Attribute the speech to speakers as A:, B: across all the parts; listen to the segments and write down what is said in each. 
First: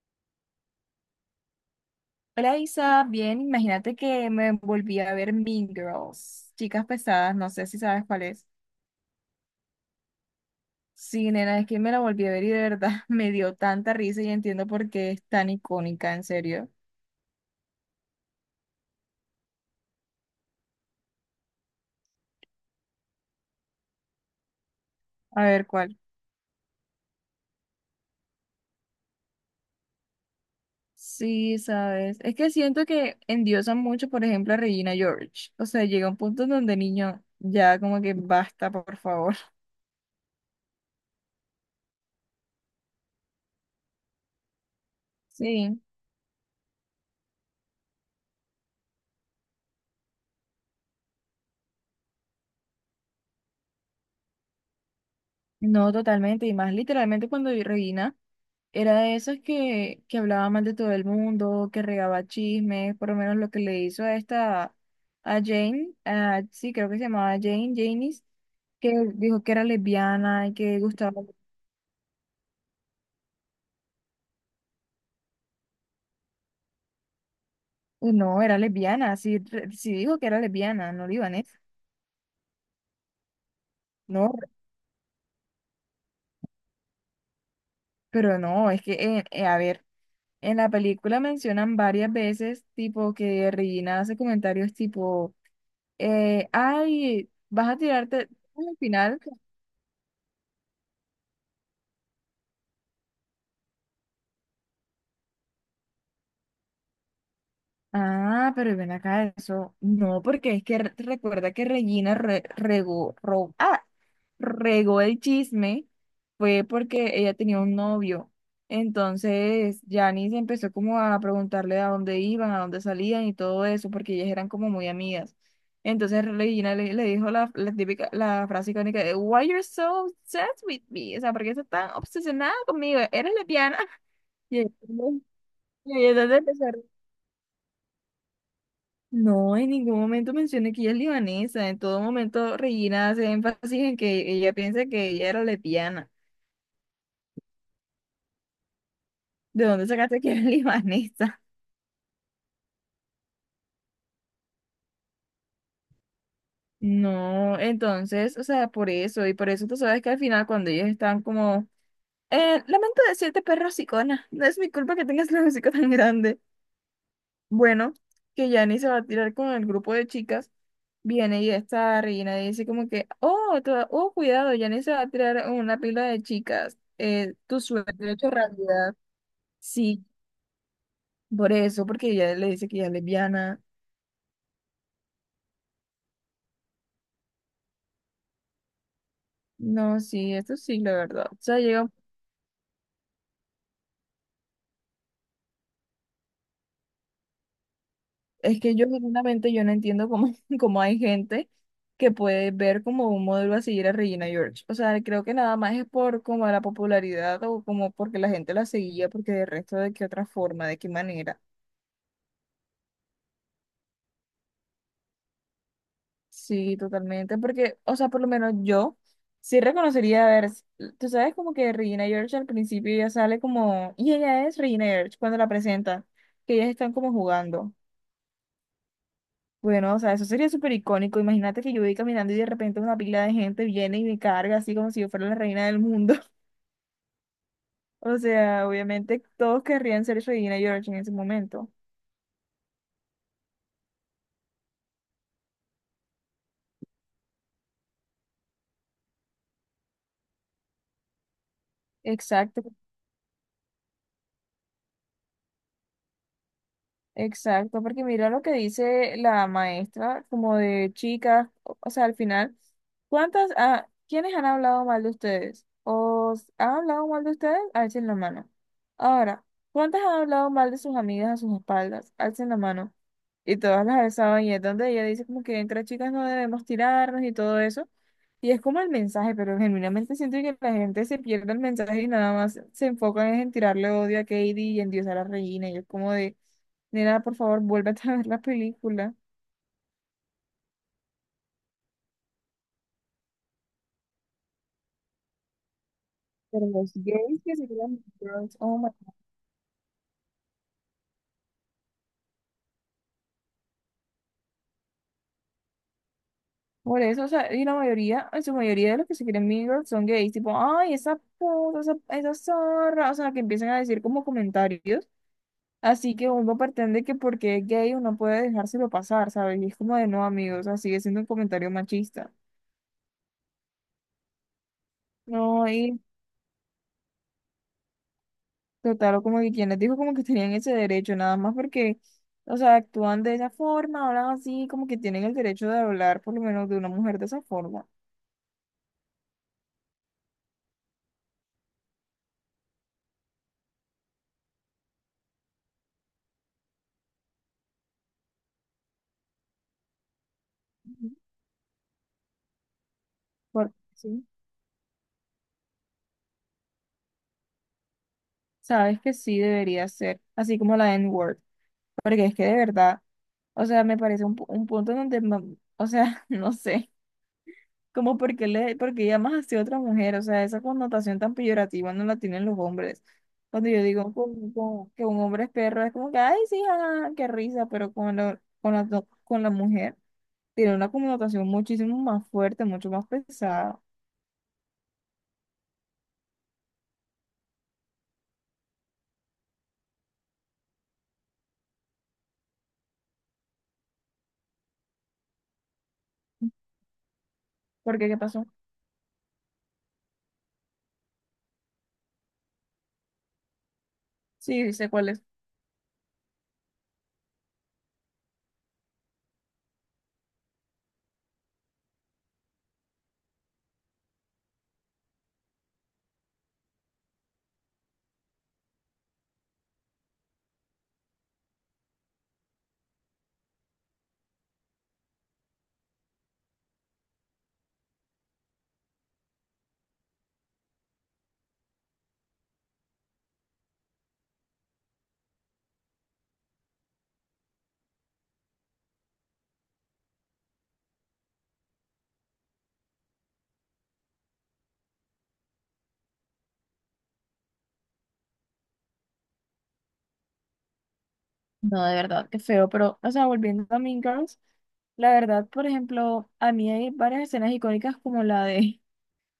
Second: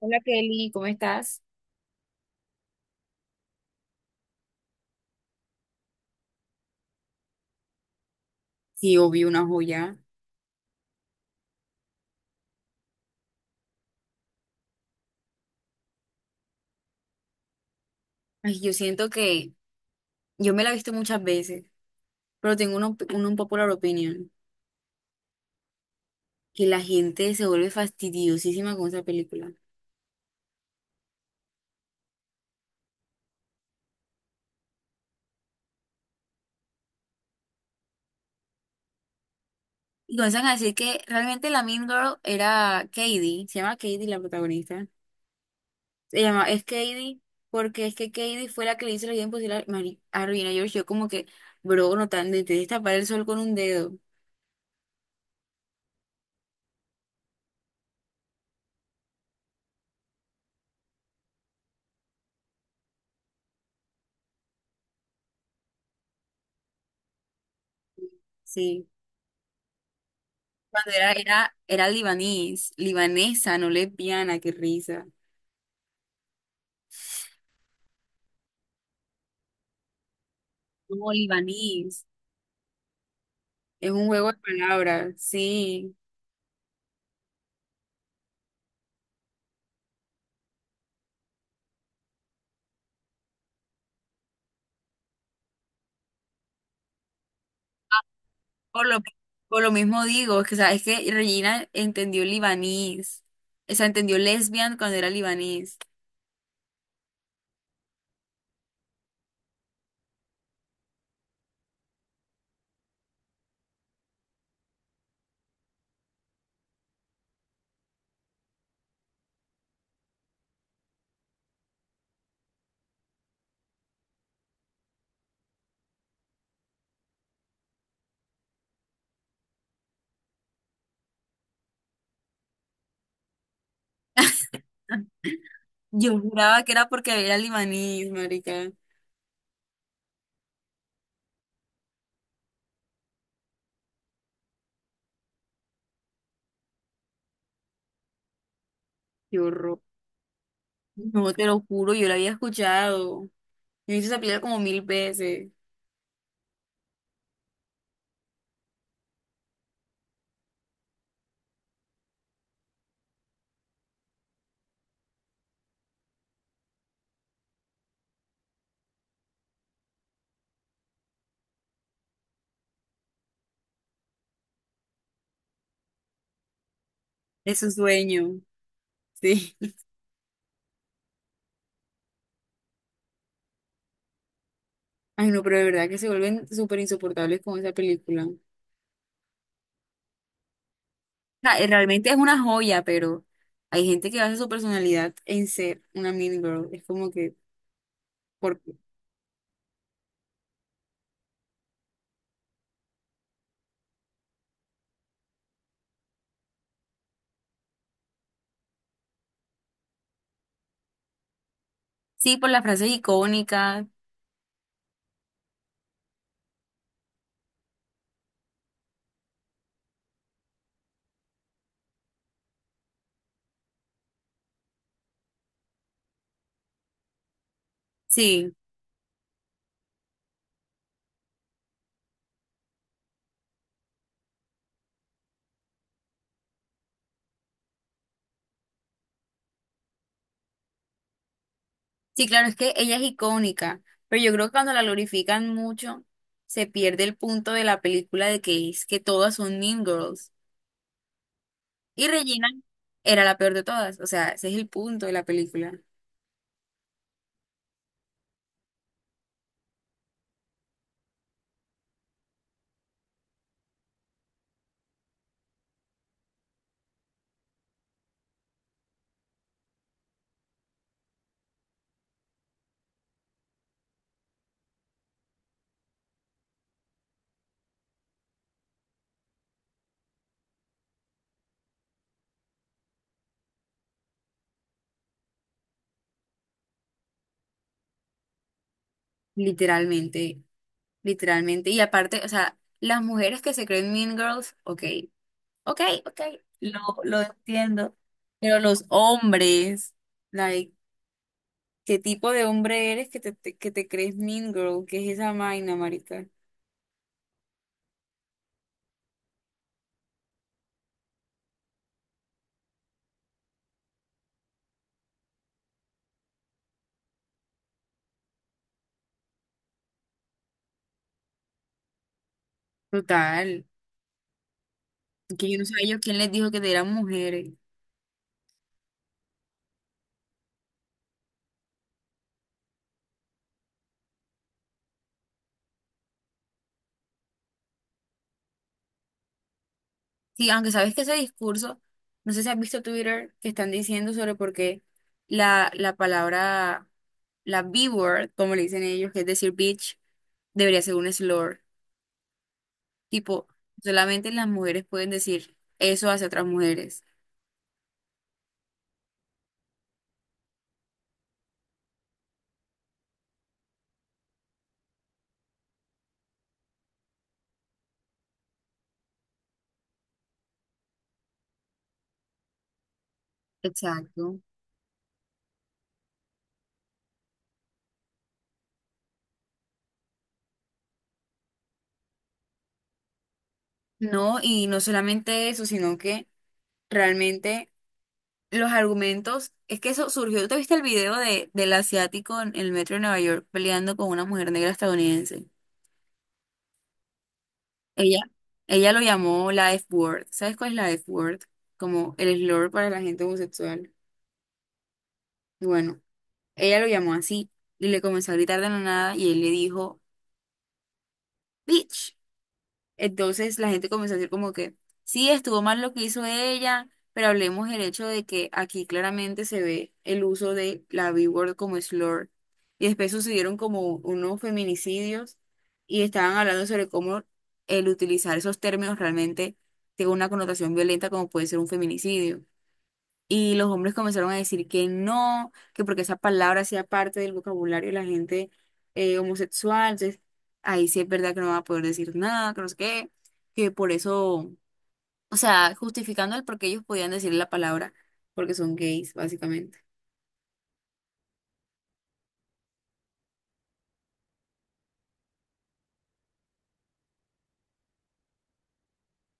A: Hola Kelly, ¿cómo estás?
B: Hola Isa, bien, imagínate que me volví a ver Mean Girls, Chicas Pesadas, no sé si sabes cuál es.
A: Sí, obvio, una joya.
B: Sí, nena, es que me la volví a ver y de verdad me dio tanta risa y entiendo por qué es tan icónica, en serio.
A: Ay, yo siento que yo me la he visto muchas veces, pero tengo una popular opinion,
B: A ver cuál.
A: que la gente se vuelve fastidiosísima con esa película.
B: Sí, sabes, es que siento que endiosan mucho, por ejemplo, a Regina George. O sea, llega un punto en donde niño, ya como que basta, por favor.
A: Y comienzan a decir que realmente la Mean Girl era Katie, se llama Katie la protagonista.
B: Sí,
A: Se llama, es Katie, porque es que Katie fue la que le hizo la vida imposible a Regina George. Yo como que, bro, no tan, de tapar el sol con un dedo.
B: no totalmente, y más literalmente cuando vi Regina. Era de esos que hablaba mal de todo el mundo, que regaba chismes, por lo menos lo que le hizo a esta, a Jane, sí, creo que se llamaba Jane, Janice,
A: Sí.
B: que dijo que era lesbiana y que
A: Cuando era,
B: gustaba.
A: era, era libanés, libanesa, no lesbiana, qué risa.
B: Uy, no, era lesbiana, sí, sí dijo que era lesbiana, no
A: No,
B: digo eso.
A: libanís. Es un juego
B: No,
A: de palabras, sí.
B: pero no, es que, a ver, en la película mencionan varias veces, tipo, que Regina hace comentarios tipo, ay, vas a tirarte al
A: Por lo,
B: final.
A: por lo mismo digo, es que, o sea, es que Regina entendió libanís. O sea, entendió lesbian cuando era libanís.
B: Ah, pero ven acá eso. No, porque es que recuerda que Regina regó el chisme, fue porque ella tenía un novio. Entonces, Janice empezó como a preguntarle a dónde iban, a dónde salían y todo eso, porque ellas eran como muy amigas. Entonces Regina le dijo la típica, la frase icónica de Why you're so obsessed with me? O sea, ¿por qué estás tan obsesionada conmigo? ¿Eres lesbiana? Y ella- y ella
A: Yo
B: entonces
A: juraba
B: empezó a
A: que
B: reír.
A: era porque era libanís, marica.
B: No, en ningún momento mencioné que ella es libanesa. En todo momento Regina hace énfasis en que ella piensa que ella era lesbiana.
A: Qué
B: ¿De
A: horror.
B: dónde sacaste que era
A: No,
B: libanesa?
A: te lo juro, yo lo había escuchado. Yo hice esa película como mil veces.
B: No, entonces, o sea, por eso, y por eso tú sabes que al final cuando ellos están como, lamento decirte, perro hocicona, no es mi culpa que tengas el hocico tan grande. Bueno, que Yanni se va a tirar con el grupo de chicas. Viene y esta reina dice como que, oh, oh, cuidado, Janice se va a tirar una pila de chicas.
A: Es
B: Tu
A: su
B: suerte hecho
A: sueño,
B: realidad.
A: sí.
B: Sí, por eso, porque ella le dice que ella es lesbiana.
A: Ay, no, pero de verdad que se vuelven súper insoportables con esa película.
B: No, sí, esto sí, la verdad. O
A: Sea,
B: sea, llega,
A: realmente es una joya, pero hay gente que basa su personalidad en ser una mean girl. Es como que, por,
B: es
A: ¿qué?
B: que yo genuinamente yo no entiendo cómo, cómo hay gente que puede ver como un modelo a seguir a Regina George. O sea, creo que nada más es por como la popularidad o como porque la gente la seguía, porque de resto de qué otra forma, de qué manera.
A: Sí, por las frases icónicas.
B: Sí, totalmente, porque, o sea, por lo menos yo sí reconocería, a ver, tú sabes como que Regina George al principio ya sale como, y ella es Regina George cuando la presenta, que ellas están como jugando.
A: Sí,
B: Bueno, o sea, eso sería súper icónico. Imagínate que yo voy caminando y de repente una pila de gente viene y me carga así como si yo fuera la reina del mundo. O sea, obviamente todos querrían ser Regina George en ese momento.
A: sí, claro, es que ella es icónica, pero yo creo que cuando la glorifican mucho, se pierde el punto de la película de que es que todas son mean girls. Y Regina
B: Exacto,
A: era la peor de todas. O sea, ese es el punto de la película.
B: Exacto, porque mira lo que dice la maestra, como de chicas, o sea, al final, ¿Quiénes han hablado mal de ustedes? ¿Han hablado mal de ustedes? Alcen la mano. Ahora, ¿cuántas han hablado mal de sus amigas a sus espaldas? Alcen la mano. Y todas las alzaban y es donde ella dice como que entre chicas no debemos tirarnos y todo eso. Y es como el mensaje, pero genuinamente siento que la gente se pierde el mensaje y nada más se enfocan es en tirarle odio a Katie y en diosar a Regina. Y es como de, nena, por favor, vuélvete a ver la película.
A: Literalmente, literalmente. Y aparte, o sea, las mujeres que se creen mean girls, ok. Ok, ok,
B: Pero
A: lo,
B: los
A: lo
B: gays que se quieren
A: entiendo.
B: Mean Girls,
A: Pero
B: oh
A: los
B: my.
A: hombres, like, ¿qué tipo de hombre eres que te crees mean girl? ¿Qué es esa vaina, marica?
B: Por eso, o sea, y la mayoría, en su mayoría de los que se quieren Mean Girls son gays, tipo, ay, esa puta, esa zorra, o sea, que empiezan a decir como comentarios. Así que uno pretende que porque es gay uno puede dejárselo pasar, ¿sabes? Y es como de no, amigos, o sea, sigue siendo un comentario machista.
A: Total. Que yo no
B: No,
A: sé a ellos
B: y
A: quién les dijo que eran mujeres.
B: total, o como que quien les dijo como que tenían ese derecho, nada más porque, o sea, actúan de esa forma, hablan así, como que tienen el derecho de hablar por lo menos de una mujer de esa forma.
A: Sí, aunque sabes que ese discurso, no sé si has visto Twitter, que están diciendo sobre por qué la palabra, la B-word, como le dicen ellos, que es decir bitch, debería ser un slur. Tipo,
B: Porque sí,
A: solamente las mujeres pueden decir eso hacia otras mujeres.
B: sabes que sí debería ser, así como la N-word, porque es que de verdad, o sea, me parece un punto donde, o sea, no sé. Como porque porque llamas así a otra mujer, o sea, esa connotación tan peyorativa no la tienen los hombres. Cuando yo digo
A: Exacto.
B: como que un hombre es perro, es como que, ay, sí, ah, qué risa, pero con la mujer tiene una connotación muchísimo más fuerte, mucho más pesada.
A: No, y no solamente eso, sino que realmente los argumentos, es que eso surgió, ¿te viste el video del asiático en el metro de Nueva York peleando con una mujer negra estadounidense?
B: ¿Por qué? ¿Qué
A: Ella,
B: pasó?
A: ella lo llamó la F-word. ¿Sabes cuál es la F-word? Como el slur para la gente homosexual.
B: Sí, sé cuál es.
A: Y bueno, ella lo llamó así y le comenzó a gritar de la nada y él le dijo, bitch. Entonces la gente comenzó a decir como que sí, estuvo mal lo que hizo ella, pero hablemos del hecho de que aquí claramente se ve el uso de la B-word como slur. Y después sucedieron como unos feminicidios y estaban hablando sobre cómo el utilizar esos términos realmente tiene una connotación violenta como puede ser un feminicidio. Y los hombres comenzaron a decir que no, que porque esa palabra hacía parte del vocabulario de la gente homosexual. Entonces, ahí sí es verdad que no va a poder decir nada, que no sé qué, que por eso, o sea, justificando el por qué ellos podían decir la palabra, porque son gays, básicamente.
B: No, de verdad, qué feo, pero, o sea, volviendo a Mean Girls, la verdad, por ejemplo, a mí hay varias escenas icónicas como la de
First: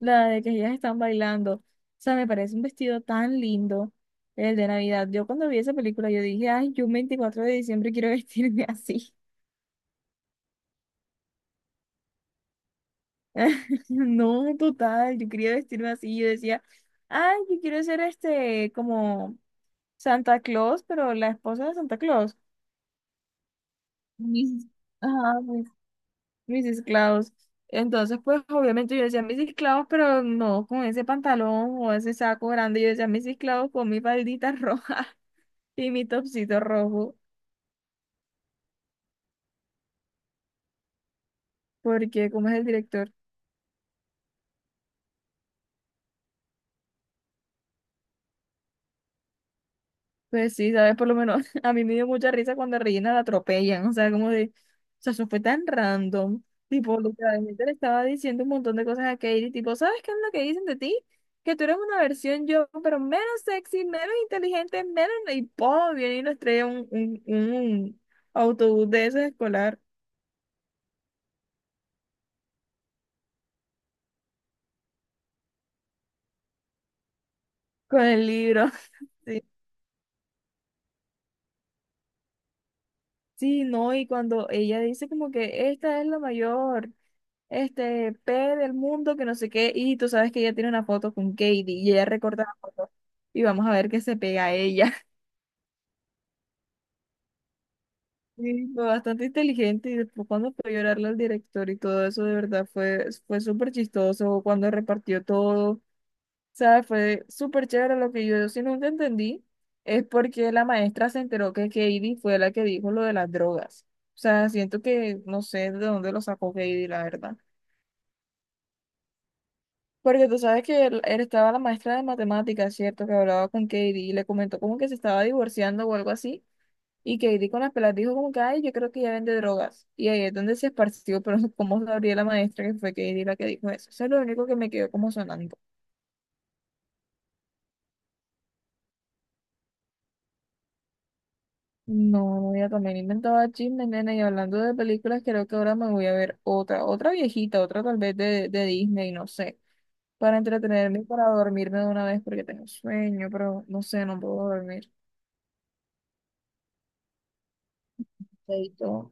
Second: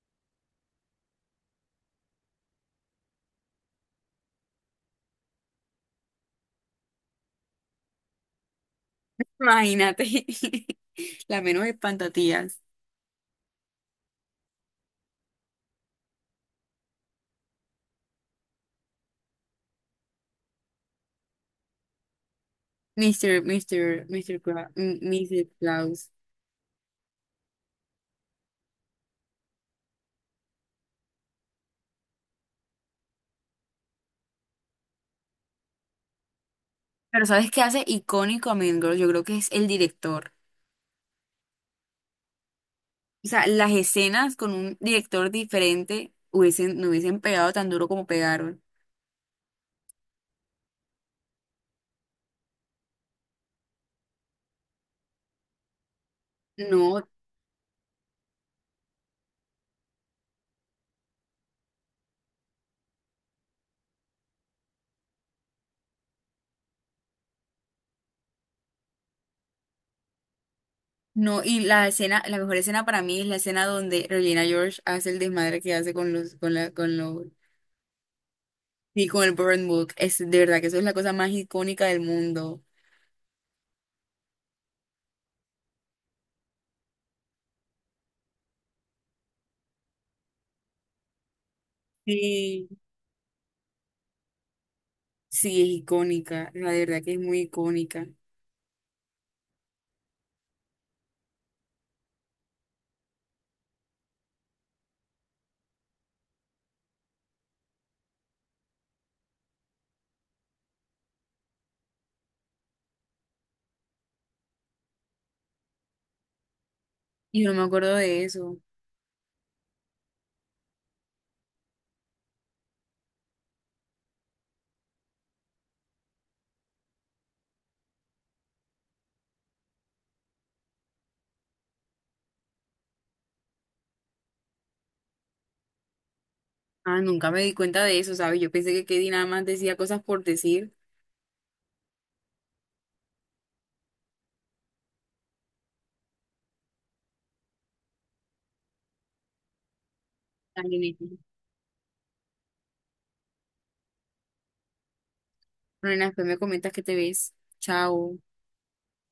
B: La de que ellas están bailando. O sea, me parece un vestido tan lindo, el de Navidad. Yo cuando vi esa película, yo dije, ay, yo un 24 de diciembre quiero vestirme así.
A: Imagínate, la menos espantatías.
B: No, total, yo quería vestirme así. Yo decía, ay, yo quiero ser este, como Santa Claus, pero la esposa de Santa Claus. Mis, ajá,
A: Mr.
B: pues,
A: Klaus.
B: Mrs. Claus. Entonces, pues, obviamente yo decía Mrs. Claus, pero no con ese pantalón o ese saco grande. Yo decía Mrs. Claus con mi faldita roja. Y mi topsito rojo,
A: Pero ¿sabes qué hace icónico a Mean Girls? Yo creo que es el director.
B: porque como es el director,
A: O sea, las escenas con un director diferente no hubiesen pegado tan duro como pegaron.
B: pues sí, sabes, por lo menos a mí me dio mucha risa cuando a Regina la atropellan, o sea, como de, o sea, eso fue tan random, tipo,
A: No,
B: literalmente le estaba diciendo un montón de cosas a Katie, tipo, ¿sabes qué es lo que dicen de ti? Que tú eres una versión yo, pero menos sexy, menos inteligente, menos, viene y nos trae un autobús de esos escolar
A: no, y la escena, la mejor escena para mí es la escena donde Regina George hace el desmadre que hace con los,
B: con el libro,
A: y con el
B: sí,
A: Burn Book. Es de verdad que eso es la cosa más icónica del mundo.
B: sí, no, y cuando ella dice como que esta es la mayor. Este, P del mundo, que no sé qué, y tú sabes que ella tiene una foto con Katie y ella recorta la
A: Sí.
B: foto y vamos a ver qué se pega a ella.
A: Sí, es icónica, la de verdad que es muy icónica.
B: Sí, fue bastante inteligente y después cuando fue a llorarle al director y todo eso, de verdad fue súper chistoso cuando repartió todo, o sea, fue súper chévere lo que yo, si nunca entendí, es porque la maestra se enteró que Katie fue la que dijo lo de las drogas. O sea, siento que no sé de dónde lo sacó Katie, la verdad.
A: Y yo no me acuerdo de eso.
B: Porque tú sabes que él estaba la maestra de matemáticas, ¿cierto? Que hablaba con Katie y le comentó como que se estaba divorciando o algo así. Y Katie con las pelas dijo como que, ay, yo creo que ella vende drogas. Y ahí es donde se esparció, pero cómo sabría la maestra que fue Katie la que dijo eso. Eso es lo único que me quedó como sonando.
A: Ah, nunca me di cuenta de eso, ¿sabes? Yo pensé que Katie nada más decía cosas por decir.
B: No, ella también inventaba chismes, nena. Y hablando de películas, creo que ahora me voy a ver otra, otra viejita, otra tal vez de Disney, no sé. Para
A: Ay,
B: entretenerme y
A: nena.
B: para dormirme de una vez porque tengo sueño, pero no sé, no puedo dormir.
A: Bueno, después me comentas que te ves. Chao.
B: Chaito.